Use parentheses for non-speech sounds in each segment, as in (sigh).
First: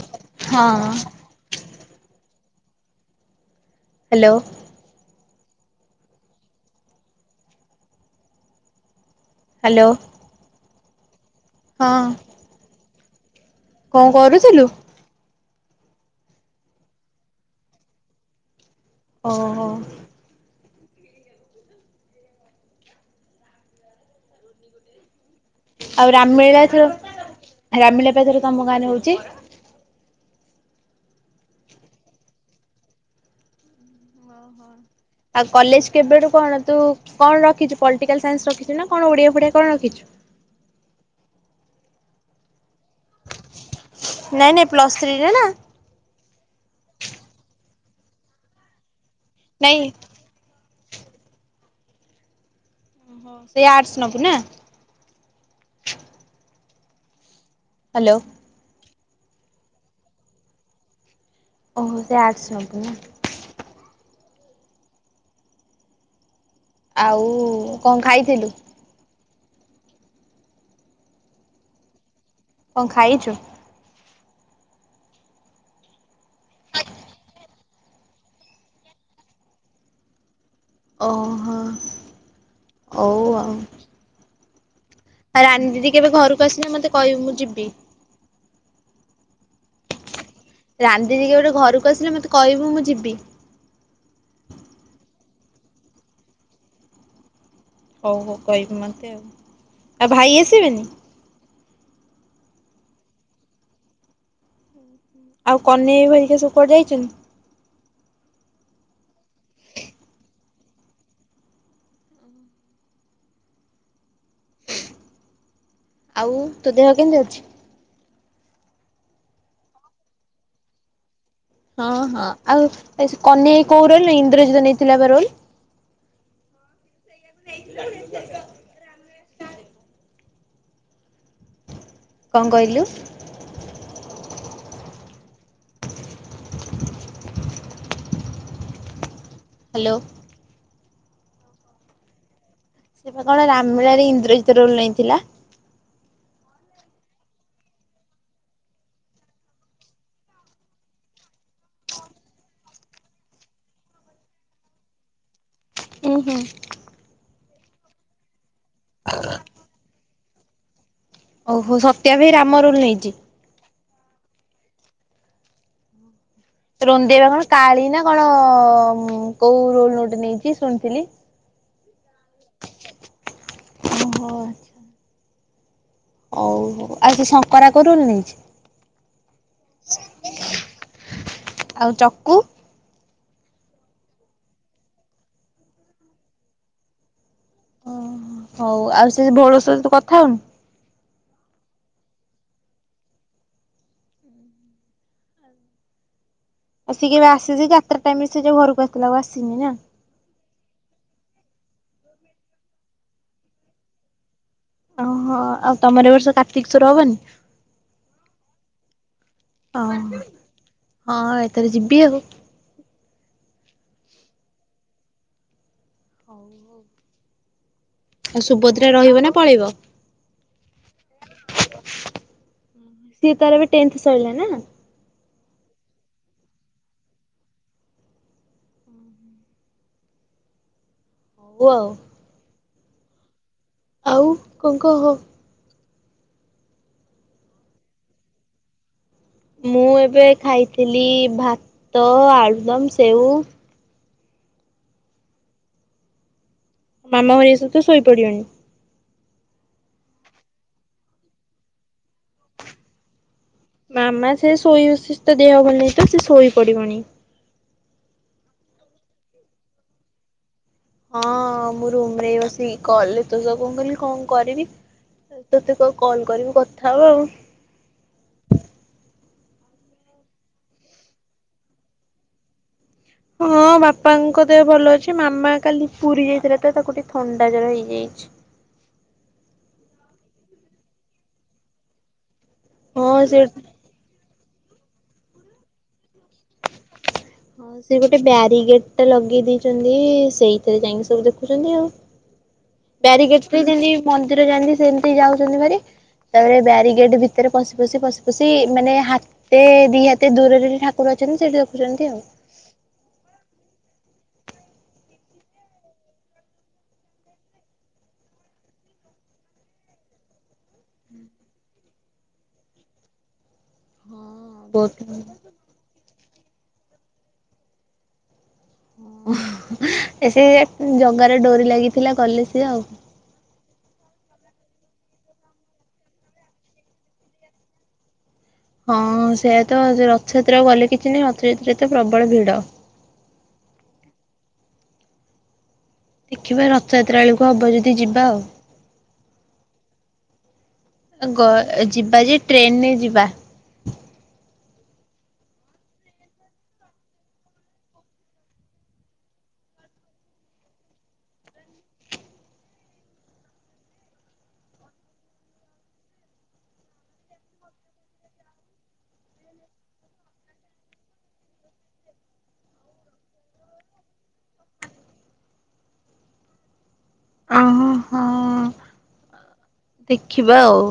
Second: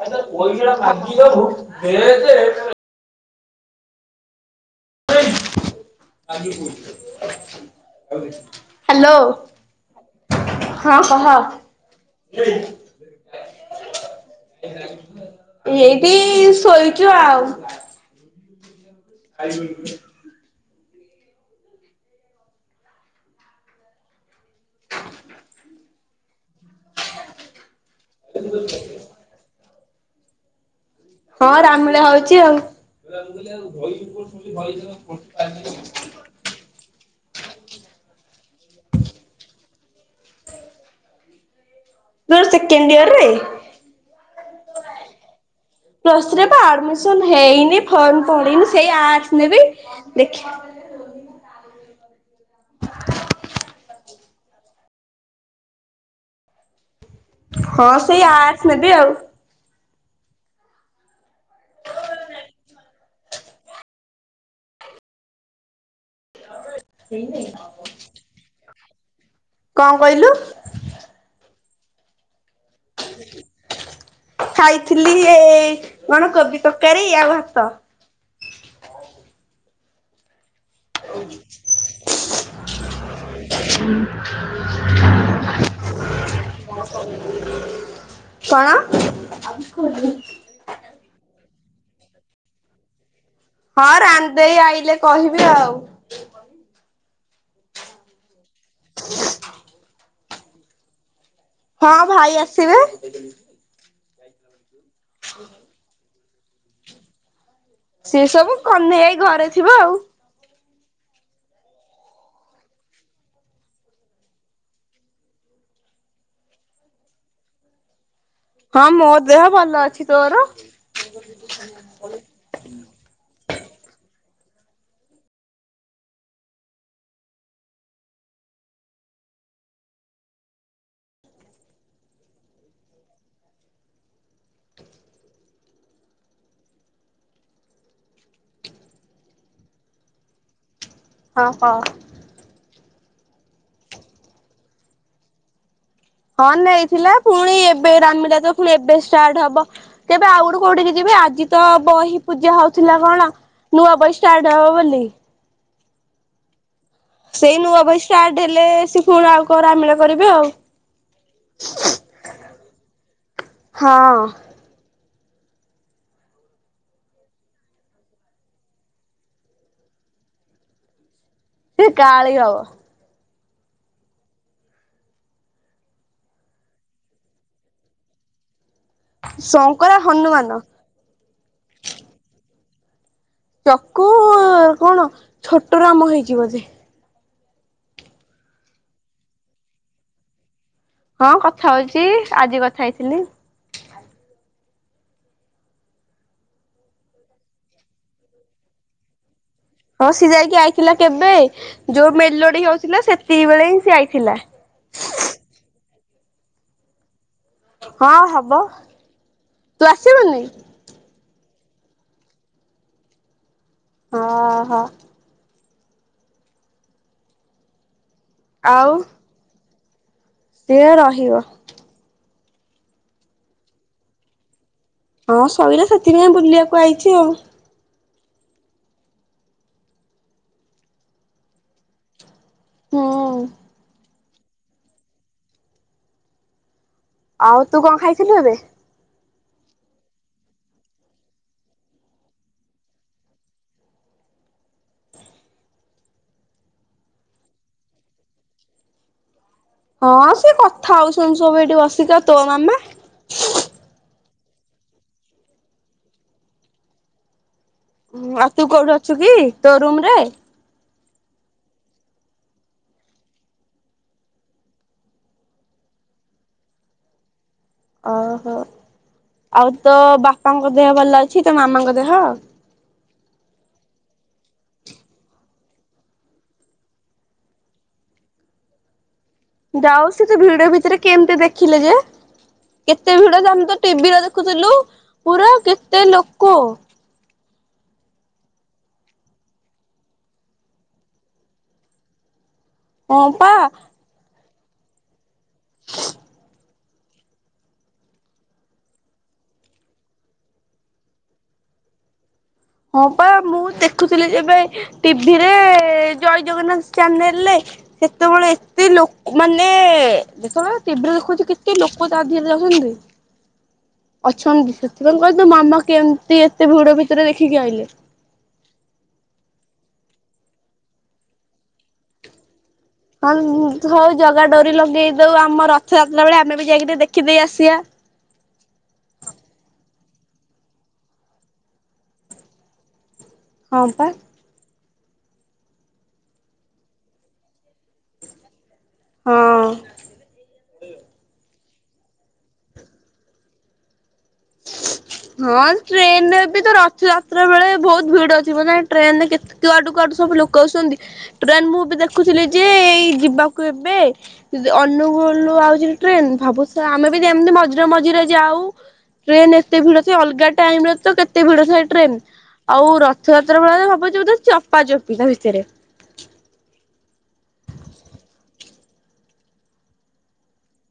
ଆ ପଇସଟା ହଁ। ମାଗିଦବୁ ହେ ଯେ ହାଲୋ। ହାଲୋ। ହାଲୋ। ହଁ କହ। ହଁ। କଣ କରୁଥିଲୁ? ହ ଏଇଠି ଶୋଇଚୁ ଆଉ। ଓହୋ। ଆଉ ରାମମେଳା ଏଥର ରାମମେଳା ପା ଏଥର ତମ ଗାଁରେ ହୋଉଚି। ହଁ ରାମମେଳା ହୋଉଚି ଆଉ। ଆଉ କଲେଜ କେବେଠୁ କଣ ତୁ କଣ ରଖଚୁ ପଲଟିକାଲ୍ ସାଇନ୍ସ ରଖିଚୁ ନା କଣ ଓଡ଼ିଆ ଫୋଡ଼ିଆ କଣ ରଖିଚୁ? ଏଥର ସେକେଣ୍ଡ ୟିର ନାଇଁ ନାଇଁ ପ୍ଲସ୍ ଥ୍ରୀରେ ନା। ପ୍ଲସ ଥ୍ରିରେ ଆଡମିସନ୍ ହେଇନି ଫର୍ମ୍ ପଢିନି ସେଇ ଆର୍ଟସ୍ ନେବି। ନାଇଁ ଦେଖି ହଁ ସେଇ ଆର୍ଟସ୍ ନୋବୁ ନା। ହଁ ହ୍ୟାଲୋ ସେଇ ଆର୍ଟସ୍ ନେବି ଆଉ। ଓହୋ ସେଇ ଆର୍ଟସ୍ ନୋବୁ ନା। ଆ ଆଉ କଣ ଖାଇଥିଲୁ? କଣ କହିଲୁ? କଣ ଖାଇଚୁ? ଖାଇଥିଲି ଏଇ କଣ କୋବି ତରକାରୀ ଆଉ ଭାତ। ଓହୋ। ହଉ ହୁଁ। ଆଉ ରାଣୀ ଦିଦି କେବେ ଘରକୁ ଆସିଲେ ମତେ କହିବୁ ମୁଁ ଯିବି। କଣ? ରାନ୍ଧି ଯିକି ଗୋଟେ ଘରକୁ ଆସିଲେ ମତେ କହିବୁ ମୁଁ ଯିବି। ହଁ ରାନ୍ଧେଇ ଆଇଲେ କହିବି ଆଉ। ଆଉ ଭାଇ ଆସିବେନି। ହଁ ଭାଇ ଆସିବେ। ଆଉ କନେଇ ବି ଭରିକା ସବୁ କୁଆଡେ ଯାଇଛନ୍ତି। ସେ ସବୁ କନେଇ ଆଇ ଘରେ ଥିବ ଆଉ। ଆଉ ତୋ ଦେହ କେମିତି ଅଛି? ହଁ ମୋ ଦେହ ଭଲ ଅଛି। ତୋର। ହଁ ହଁ ଆଉ କନେଇ ଆଇ କୋଉ ରୋଲ ଇନ୍ଦ୍ରଜୁତ ନେଇଥିଲା ପା ରୁମ। (unintelligible) କଣ କହିଲୁ? ହ୍ୟାଲୋ। ହଁ ହଁ। ସେ କଣ ରାମଲୀଳା ଇନ୍ଦ୍ରଜିତ ରୋଲ ନେଇଁଥିଲା। ହଁ ନେଇଥିଲା ପୁଣି ଏବେ ରାମୀଲ ତ ପୁଣି ଏବେ ଷ୍ଟାର୍ଟ ହବ। ତେବେ ଆଉ ଗୋଠୁ କୋଉଠିକି ଯିବେ। ଆଜି ତ ବହି ପୂଜା ହଉଥିଲା କଣ? ନୂଆ ବହି ଷ୍ଟାର୍ଟ ହବ ବୋଲି। ଉଁ ହୁଁ। ସେଇ ନୂଆ ବହି ଷ୍ଟାର୍ଟ ହେଲେ ସେ ପୁଣି ଆଉ କରାମିଳା କରିବେ ଆଉ। ଓହୋ ସତ୍ୟା ବି ରାମ ରୁଲ ନେଇଛି। ହଁ। ରୋନି ଦେଇ କଣ କାଳି ନା କଣ କୋଉ ରୋଲ ନୋଟ ନେଇଛି ଶୁଣିଥିଲି। ସେ କାଳି ହବ। ଓ ହୋ। ହଉ ହଉ ଆଉ କି ଶଙ୍କରା କୋଉ ରୁଲ ନେଇଛି। ଶଙ୍କରା ହନୁମାନ। ଆଉ ଚକୁ। ଚକୁ କଣ ଛୋଟ ରାମ ହେଇଛି ବୋଧେ। ଉଁ ହୁଁ ହଉ ଆଉ ସେ ଭୋଳ ସହ ତୁ କଥା ହୋଉନୁ। ହଁ କଥା ହଉଚି। ଆଜି କଥା ହେଇଥିଲି। ଆଉ ସିଏ କେବେ ଆସିଛି। ଯାତ୍ରା ଟାଇମ୍ ରେ ସେ ଯଉ ଘରକୁ ଆସିିଥିଲା ଆଉ ଆସିନି ନା। ହଁ ସି ଯାଇକି ଆଇଥିଲା କେବେ ଯୋଉ ମେଲୋଡି ହଉଥିଲା ସେତିକି ବେଳେ ହିଁ ସିଏ ଆଇଥିଲା। ଓହୋ ଆଉ ତମର ଏ ବର୍ଷ କାର୍ତ୍ତିକ ସ୍ୱର ହବନି। ହଁ ହବ ତୁ ଆସିବୁନି। ହଁ ଏଥରେ ଯିବି ଆଉ। ଓହୋ। ହଉ ହଉ। ଆଉ ସୁଭଦ୍ରା ରହିବ ନା ପଳେଇବ। ସିଏ ପା ରହିବ। ସିଏ ତାର ବି ଟେନ୍ଥ ସଇଲା ନା। ହଁ ସଇଲା ସେଥିପାଇଁ ବୁଲିବାକୁ ଆଇଛି ଆଉ। ପୁଅ। ହୁଁ। ଆଉ କଣ କହ? ଆଉ ତୁ କଣ ଖାଇଥିଲୁ ଏବେ? ମୁଁ ଏବେ ଖାଇଥିଲି ଭାତ ଆଳୁଦମ୍ ସେଉ। ମାମ ଘରେ ସବୁ ତ ଶୋଇପଡି ବେଣି? ହଁ ସେ କଥା ହୋଉ ସୋଉ ସୋଉ ଏଠି ବସିକା ତୋ ମାମା। ମାମା ସେ ଶୋଇ ସିସ ତ ତା ଦେହ ଭଲ ନାହିଁ ତ ସେ ଶୋଇ ପଡିବଣି। ଉଁ ଆଉ ତୁ କୋଉଠି ଅଛୁ କି ତୋ ରୁମ ରେ? ହଁ ମୁଁ ରୁମ ରେ ଏଇ ବସିକି କଲରେ ତୋ ସହ କଣ ମୁଁ କହିଲି କଣ କରିବି ତତେ କ କଲ୍ କରିବି କଥା ହବା ଆଉ। ଓହୋ ଆଉ ତୋ ବାପାଙ୍କ ଦେହ ଭଲ ଅଛି ତ ମାମାଙ୍କ ଦେହ? ହଁ ବାପାଙ୍କ ଦେହ ଭଲ ଅଛି। ମାମା କାଲି ପୁରୀ ଯାଇଥିଲା ତ ତାକୁ ଟିକେ ଥଣ୍ଡା ଜର ହେଇଯାଇଛି। ଯାଉ ସେ ତ ଭିଡ ଭିତରେ କେମିତି ଦେଖିଲେ ଯେ କେତେ ହଁ ସେ ଭିଡ ଦମ ତ ଟିଭିରେ ଦେଖୁଥିଲୁ ପୁରା କେତେ ଲୋକ। ହଁ ସେ ଗୋଟେ ବ୍ୟାରିଗେଟ ଟେ ଲଗେଇ ଦେଇଚନ୍ତି ସେଇଥିରେ ଯାଇକି ସବୁ ଦେଖୁଚନ୍ତି ଆଉ। ହଁ ବ୍ୟାରିଗେଟରେ ପା ଯେନ୍ତି ମନ୍ଦିର ଯାନ୍ତି ସେମିତି ଯାଉଛନ୍ତି ଭାରି। ତାପରେ ବ୍ୟାରିଗେଟ ଭିତରେ ପଶି ପଶି ପଶି ପଶି ମାନେ ହା ସେ ଦିଇହାତେ ଦୂରରେ ଠାକୁର ଅଛନ୍ତି ସେଠି ଦେଖୁଛନ୍ତି ଆଉ। ହଁ ପା ମୁଁ ଦେଖୁଥିଲି ଏବେ ଟିଭିରେ ଜୟ ଜଗନ୍ନାଥ ଚ୍ୟାନେଲରେ ସେତେବେଳେ ଏତେ ଲୋକ ମାନେ ଦେଖୁନ ଟିଭିରେ ଦେଖୋଉଚି କେତେ ଲୋକ ତା ଧିଅରେ ଯାଉଛନ୍ତି। ହଁ ଅଛନ୍ତି ବହୁତ ସେଥିପାଇଁ କହିଲି ତୋ ମାମା କେମିତି ଏତେ ଭିଡ ଭିତରେ ଦେଖିକି ଆଇଲେ। ଓହୋ ଏ ସେ ଜଗାର ଡୋରି ଲାଗିଥିଲା ଗଲେ ସିଏ ଆଉ। ହଁ ହଉ ଜଗା ଡୋରି ଲଗେଇ ଦୋଉ ଆମ ରଥଯାତ୍ରା ବେଳେ ଆମେ ବି ଯାଇ ଟିକେ ଦେଖିଦେଇ ଆସିବା। ହଁ ସେଇଆ ତ ରଥଯାତ୍ରା ଗଲେ କିଛି ନାହିଁ। ରଥଯାତ୍ରାରେ ତ ପ୍ରବଳ ଭିଡ। ହଁ ପା। ଦେଖିବା ରଥଯାତ୍ରା ବେଳକୁ ହବ ଯଦି ଯିବା ଆଉ। ହଁ। ଗ୍ ଏ ଯିବା ଯେ ଟ୍ରେନରେ ଯିବା। ହ ହଁ ଟ୍ରେନରେ ବି ତ ରଥଯାତ୍ରା ବେଳେ ବୋହୁତ ଭିଡ ଥିବ ନା ଟ୍ରେନ ରେ କେତେ ତୁ ଆଡୁ କୁ ଆଡୁ ସବୁ ଲୋକ ଆସୁଛନ୍ତି ଟ୍ରେନ ମୁଁ ଏବେ ଦେଖୁଥିଲି ଯେ ଏଇ ଯିବାକୁ ଏବେ ଦି ଅନୁଗୁଳ ଆଉଛି ଟ୍ରେନ ଭାବୁଛ ଆମେ ବି ଏମିତି ମଝିରେ ମଝିରେ ଯାଉ। ଟ୍ରେନ ଏତେ ଭିଡ ଥାଏ ଅଲଗା ଟାଇମ ରେ ତ କେତେ ଭିଡ ଥାଏ ଟ୍ରେନ। ଆଉ ରଥଯାତ୍ରା ବେଳେ ଭାବୁଚି ଚପା ଚପି ତା ଭିତରେ। ଓହୋ ହଁ। ଦେଖିବା ଆଉ।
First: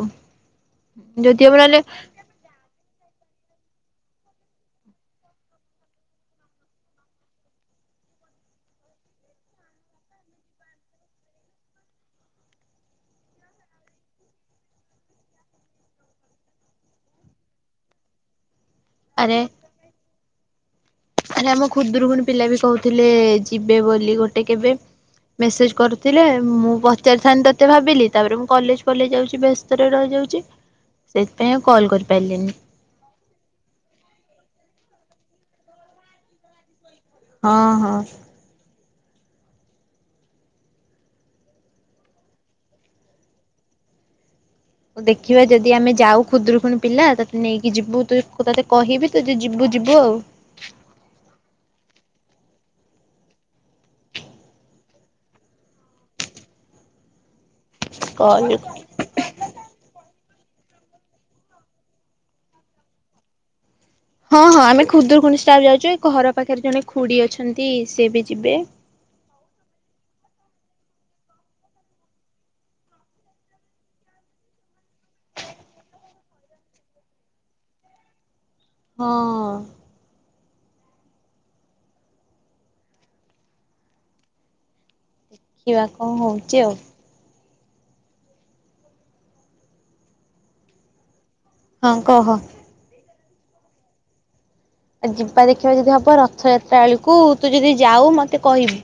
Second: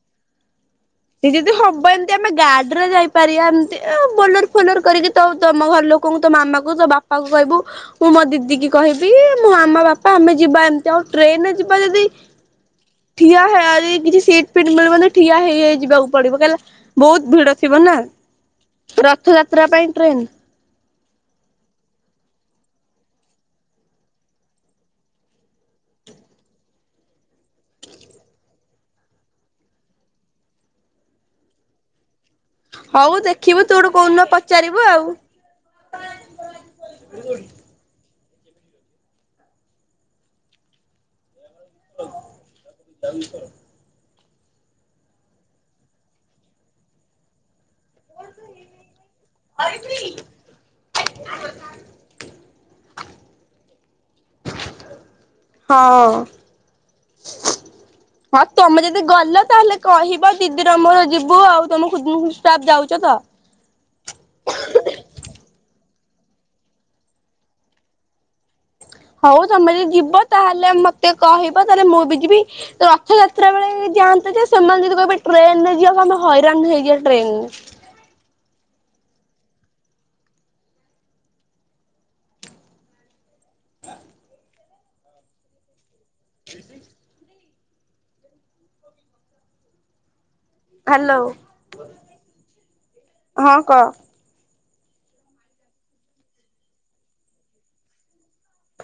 ଯେ ଯଦି ହବ ଏମତିଆ ଆମେ ଗାର୍ଡ ରେ ଯାଇପାରିବା ଏମିତି ବୋଲର ଫୋଲର କରିକି ତ ତମ ଘର ଲୋକଙ୍କୁ ତ ମାମା କ ତ ବାପା ପାକୁ କହିବୁ ମୁଁ ମୋ ଦିଦି କି କହିବି ମୋ ଆମ ବାପା ଆମେ ଯିବା ଏମିତି ଆଉ ଟ୍ରେନରେ ଯିବା ଯଦି ଠିଆ ହେ ଯଦି କିଛି ସିଟ୍ ଫିଟ୍ ମିଳିବନି ଠିଆ ହେଇ ହେଇଯି ଯିବାକୁ ପଡିବ କହିଲା ବୋହୁତ ଭିଡ ଥିବ ନା ଆରେ ରଥଯାତ୍ରା ପାଇଁ ଟ୍ରେନ୍। ଆରେ ଆମ ଖୁଦୁରୁକୁୁଣି ପିଲା ବି କୋହୁଥିଲେ ଯିବେ ବୋଲି ଗୋଟେ କେବେ ମେସେଜ୍ କରିୁଥିଲେ ମୁଁ ପଚାରିଥାନ୍ତି ତତେ ଭାବିଲି ତାପରେ ମୁଁ କଲେଜ ଫଲେଜ ଯାଉଛି ବ୍ୟସ୍ତ ସ୍ତରେ ରହିଯାଉଚି ସେଇଥିପାଇଁ ଆଉ କଲ କରିପାରିଲିନି। ହୋଉ ଦେଖିବୁ ତୁ ଗୋଟେ କୋଉଦିନ ପଚାରିବୁ ଆଉ। ହଁ ହଁ। ଚାଲ କର ଦେଖିବା ଯଦି ଆମେ ଯାଉ ଖୁଦୁରୁକୁୁଣି ପିଲା ତତେ ନେଇକି ଯିବୁ ତୁ ତତେ କହିବି ତୁ ଯିବୁ ଯିବୁ ଆଉ। ହଁ ହଁ କଲ୍ ତମେ ଯଦି ଯଦି ଗଲ ତାହେଲେ କହିବ ଦିଦିର ମୋର ଯିବୁ ଆଉ ତମକୁ ମୁଁ ଷ୍ଟାଫ୍ ଯାଉଛ ତ? ହଁ ହଁ ଆମେ ଖୁଦୁୁରକୁୁଣି ଷ୍ଟାଫ୍ ଯାଉଛୁ ଏଇ ଘର ପାଖରେ ଜଣେ ଖୁଡ଼ି ଅଛନ୍ତି ସିଏ ବି ଯିବେ। ହଉ ତମେ ଯଦି ଯିବ ତାହେଲେ ମତେ କହିବ ତାହେଲେ ମୁଁ ବି ଯିବି। ରଥଯାତ୍ରା ବେଳେ ଯାଆନ୍ତେ ଯେ ସେମାନେ ଯଦି କହିବେ ଟ୍ରେନରେ ଯିବାକୁ ଆମେ ହଇରାଣ ହେଇଯିବା ଟ୍ରେନରେ। ହଁ। ହ ଖିବା କଣ ହଉଛି ଆଉ? ହ୍ୟାଲୋ। ହଁ କହ। ହଁ କ। ଆଉ ଯିବା ଦେଖିବା ଯଦି ହବ ରଥଯାତ୍ରା ବେଳକୁ ତୁ ଯଦି ଯାଉ ମତେ କହିବୁ।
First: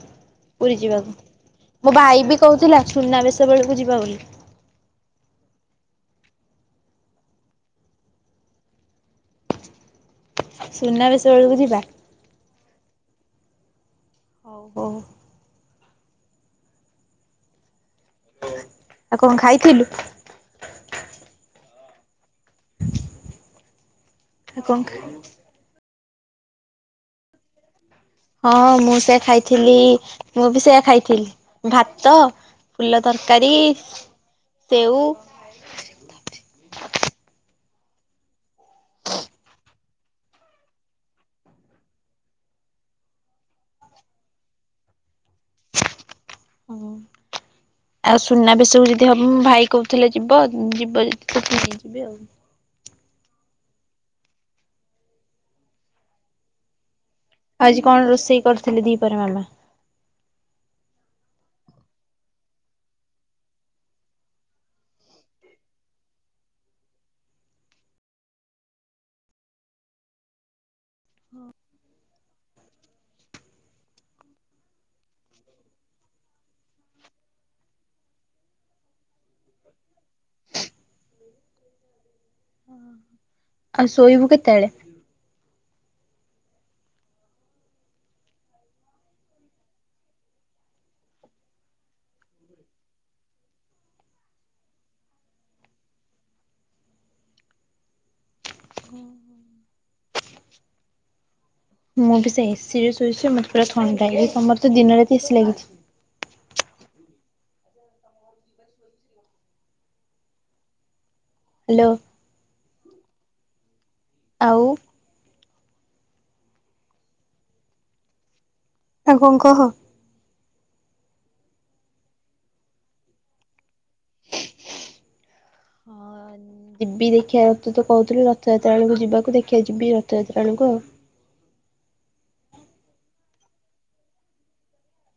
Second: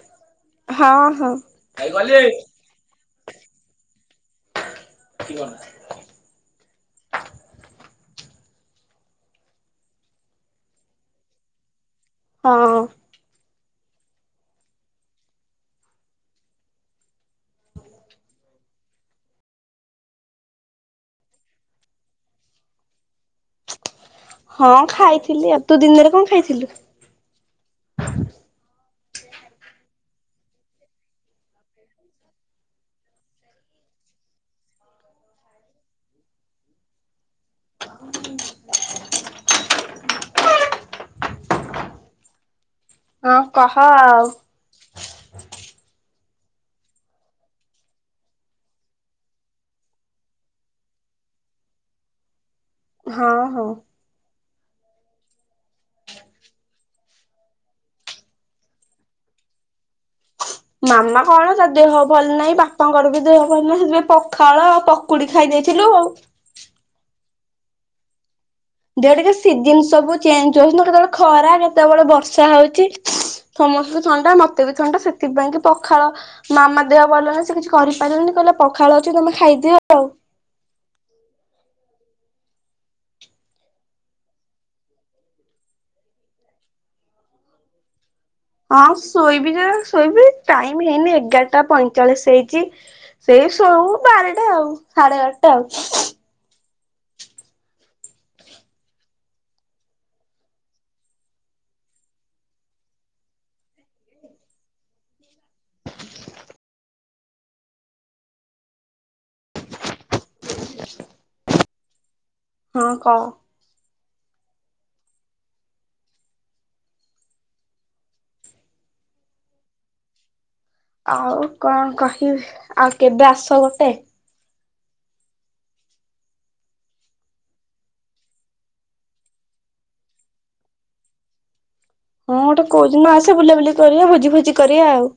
ପୁରୀ ହଁ ଯିବାକୁ ହଁ। ମୋ ଭାଇ ବି କହୁଥିଲା ସୁନାବେଶ ବେଳକୁ ଯିବା ବୋଲି। କି କ ସୁନା ବେଶବେଳକୁ ଯିବା। ହଁ। ହଉ ହଉ। ଆଉ କଣ ଖାଇଥିଲୁ? ଆଉ ହଁ କଣ ଖା ଖାଇଥିଲି ଆଉ ତୁ ଦିନରେ କଣ ଖାଇଥିଲୁ? ହଁ ମୁଁ ସେଆ ଖାଇଥିଲି ମୁଁ ବି ସେଇଆ ଖାଇଥିଲି ଭାତ ଫୁଲ ତରକାରୀ, ସେଉ ହ ହଁ କହ ଆଉ। ଆଉ ସୁନାବେଶକୁ ଯଦି ହବ ଉଁ ଭାଇ କହୁଥିଲେ ଯିବ, ଯିବ ଯଦି ତତେ ନେଇଯିବେ ଆଉ। ହଁ ହଁ। ଆଜି କଣ ରୋଷେଇ କରିଥିଲେ ଦିପହରେ ମାମା? ମାମା କଣ ତା ଦେହ ଭଲ ନାହିଁ ବାପାଙ୍କର ବି ଦେହ ଭଲ ନାହିଁ ହେଥିପାଇଁ ପଖାଳ ପ କୁଡି ଖାଇ ଦେଇଥିଲୁ ଆଉ। ଦେହ ଟିକେ ସିଜିନ ସବୁ ଚେଞ୍ଜ ହଉଛି ତ କେତେବେଳେ ଖରା କେତେବେଳେ ବର୍ଷା ହଉଛି। ସମସ୍ତଙ୍କୁ ଥଣ୍ଡା ମତେ ବି ଥଣ୍ଡା ସେଥିପାଇଁକି ପଖାଳ ମାମା ଦେହ ଭଲ ଅଛି, ସେ କିଛି କରିପାରିବନି କହିଲା ପଖାଳ ଅଛି ତମେ ଖାଇଦିଅ ଆଉ। ଉଁ ହୁଁ। ଆଉ ଶୋଇବୁ କେତେବେଳେ? ହଁ ଶୋଇବି ଯେ ଶୋଇବି ଟାଇମ ହେଇନି ଏଗାରଟା ପଇଁଚାଳିଶ ହେଇଛି ସେଇ ଶୋଉ ବାରଟା ଆଉ ସାଢେ ବାରଟା ଆଉ। ମୁଁ ବି ସେ ଏସିିରେ ଶୋଇଛି ମତେ ପୁରା ଥଣ୍ଡା ହେଇଯାଇଚି, ତମର ତ ଦିନ ରାତି ଏସି ଲାଗିଛି। ହ୍ୟାଲୋ। ହଁ କହ। ଆଉ ଆଉ କଣ କହ? ଆଉ କଣ କହିବି, ଆଉ କେବେ ଆସ ଗୋଟେ। ଯିବି ଦେଖିଆ ରଥ ତୁ ତ କହୁଥିଲୁ ରଥଯାତ୍ରା ବେଳକୁ ଯିବାକୁ ଦେଖିଆ ଯିବି ରଥଯାତ୍ରା ବେଳକୁ ଆଉ। ହଁ ଗୋଟେ କୋଉଦିନ ଆସେ ବୁଲାବୁଲି କରିବା ଭୋଜି ଫୋଜି କରିବା ଆଉ।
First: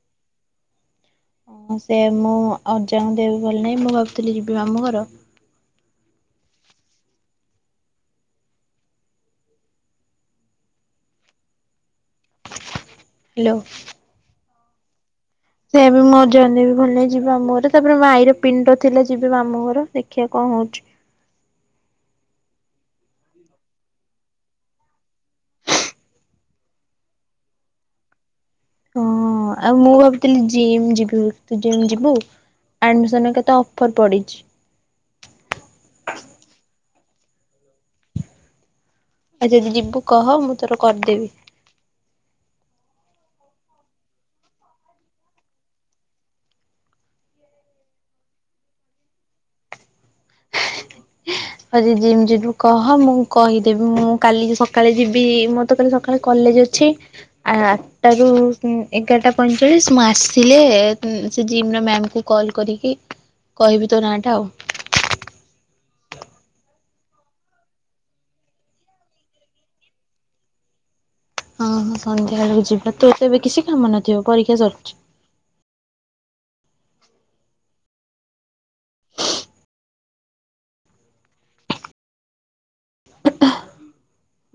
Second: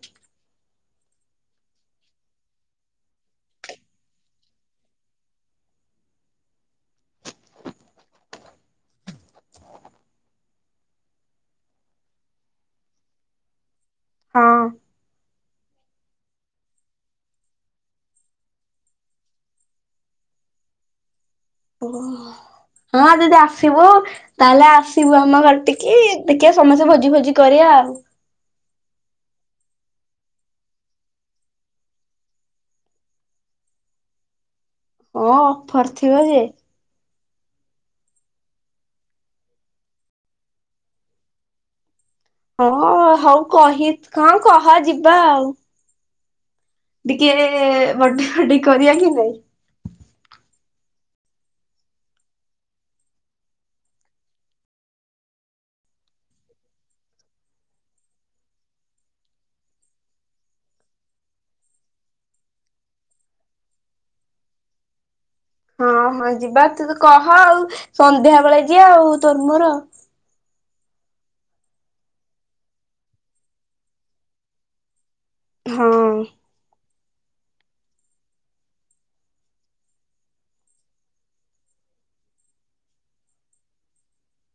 ହଁ ସେ ମୁଁ ଅଜାଙ୍କ ଦେହ ବି ଭଲ ନାହିଁ ମୁଁ ଭାବୁଥିଲି ଯିବି ମାମୁଁ ଘର ହ୍ୟାଲୋ। ହଁ। ସେ ବି ମୋ (unintelligible) ବିି ଭଲ ନାଇଁ ଯିବା ମୋର ତାପରେ ମୋ ଆଈର ପିଣ୍ଡ ଥିଲା ଯିବି ମାମୁଁ ଘର ଦେଖିବା କଣ ହଉଛି। ଓ ହୋ ହଁ ଦିଦି ଆସିବୁ ତାହେଲେ ଆସିବୁ ଆମ ଘଟିକି ଦେଖିବା ସମସ୍ତେ ଭୋଜି ଭୋଜି କରିବା ଆଉ। ହଁ ଆଉ ମୁଁ ଭାବୁଥିଲି ଯିମ୍ ଯିବି ବୋଲି ତୁ ଯିମ୍ ଯିବୁ। ଆଡ଼ମିସନ କେତେ ଅଫର୍ ପଡ଼ିଛି‌। ହଁ ଅଫର ଥିବ ଯେ ଆଉ ଯଦି ଯିବୁ କହ ମୁଁ ତୋର କରିଦେବି। ହଁ ହଉ କହିତ୍ ହଁ କହ ଯିବା ଆଉ। ଟିକିଏ ବଟ୍ ବଡି କରିବା କି ନାଇଁ? ଆଜି ଜିମ ଜିବୁ କହ ମୁଁ କହିଦେବି ମୁଁ କାଲି ସକାଳେ ଯିବି ମତ କାଲି ସ ସକାଳେ କଲେଜ ଅଛି ଆ ଟାରୁ ଏଗାରଟା ପଇଁଚାଳିଶ ମୁଁ ଆସିଥିଲି ସେ ଜିମ ର ମ୍ୟାମକୁ କଲ୍ କରିକି କହିବି ତ ନାଁଟା ଆଉ। ହଁ ହଁ ଯିବା ତ କହ ଆଉ ସନ୍ଧ୍ୟା ବେଳେ ଯିବା ଆଉ ତୋର ମୋର। ହଁ ହଁ ସନ୍ଧ୍ୟା ବେଳକୁ ଯିବା ତୋ ତ ଏବେ କିଛି କାମ ନଥିବ ପରୀକ୍ଷା ସରିଛି ହଁ।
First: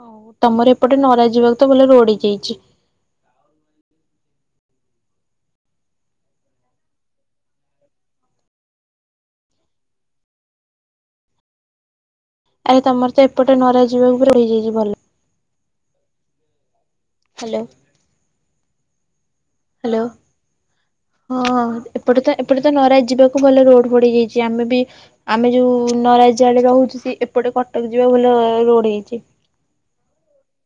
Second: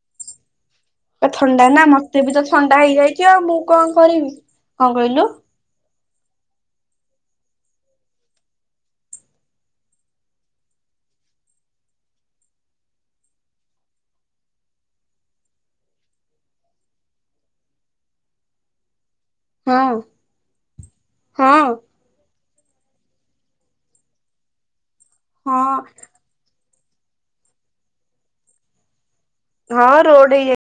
ହଁ ତମର ଏପଟେ ନରା ଯିବାକୁ ତ ଭଲ ରୋଡ ହେଇଯାଇଛି। କିଆ ମୁଁ କଣ କରିବି କଣ କହିଲୁ? ଆରେ ତମର ତ ଏପଟେ ନରା ଯିବାକୁ ରୋଡ ହୋଇଯାଇଛି ଭଲ। ହ୍ୟାଲୋ। ହ୍ୟାଲୋ ହଁ ହଁ। ଏପଟେ ତ ଏପଟେ ତ ନରାଜ ଯିବାକୁ ଭଲ ରୋଡ ପଡି ଯାଇଛି ଆମେ ବି ଆମେ ହଁ ଯୋଉ ନରାଜ ଆଡେ ରହୁଛୁ ସେ ଏପଟେ କଟକ ଯିବା ଭଲ ରୋଡ ହେଇଛି। ହଁ ରୋଡ ହେଇ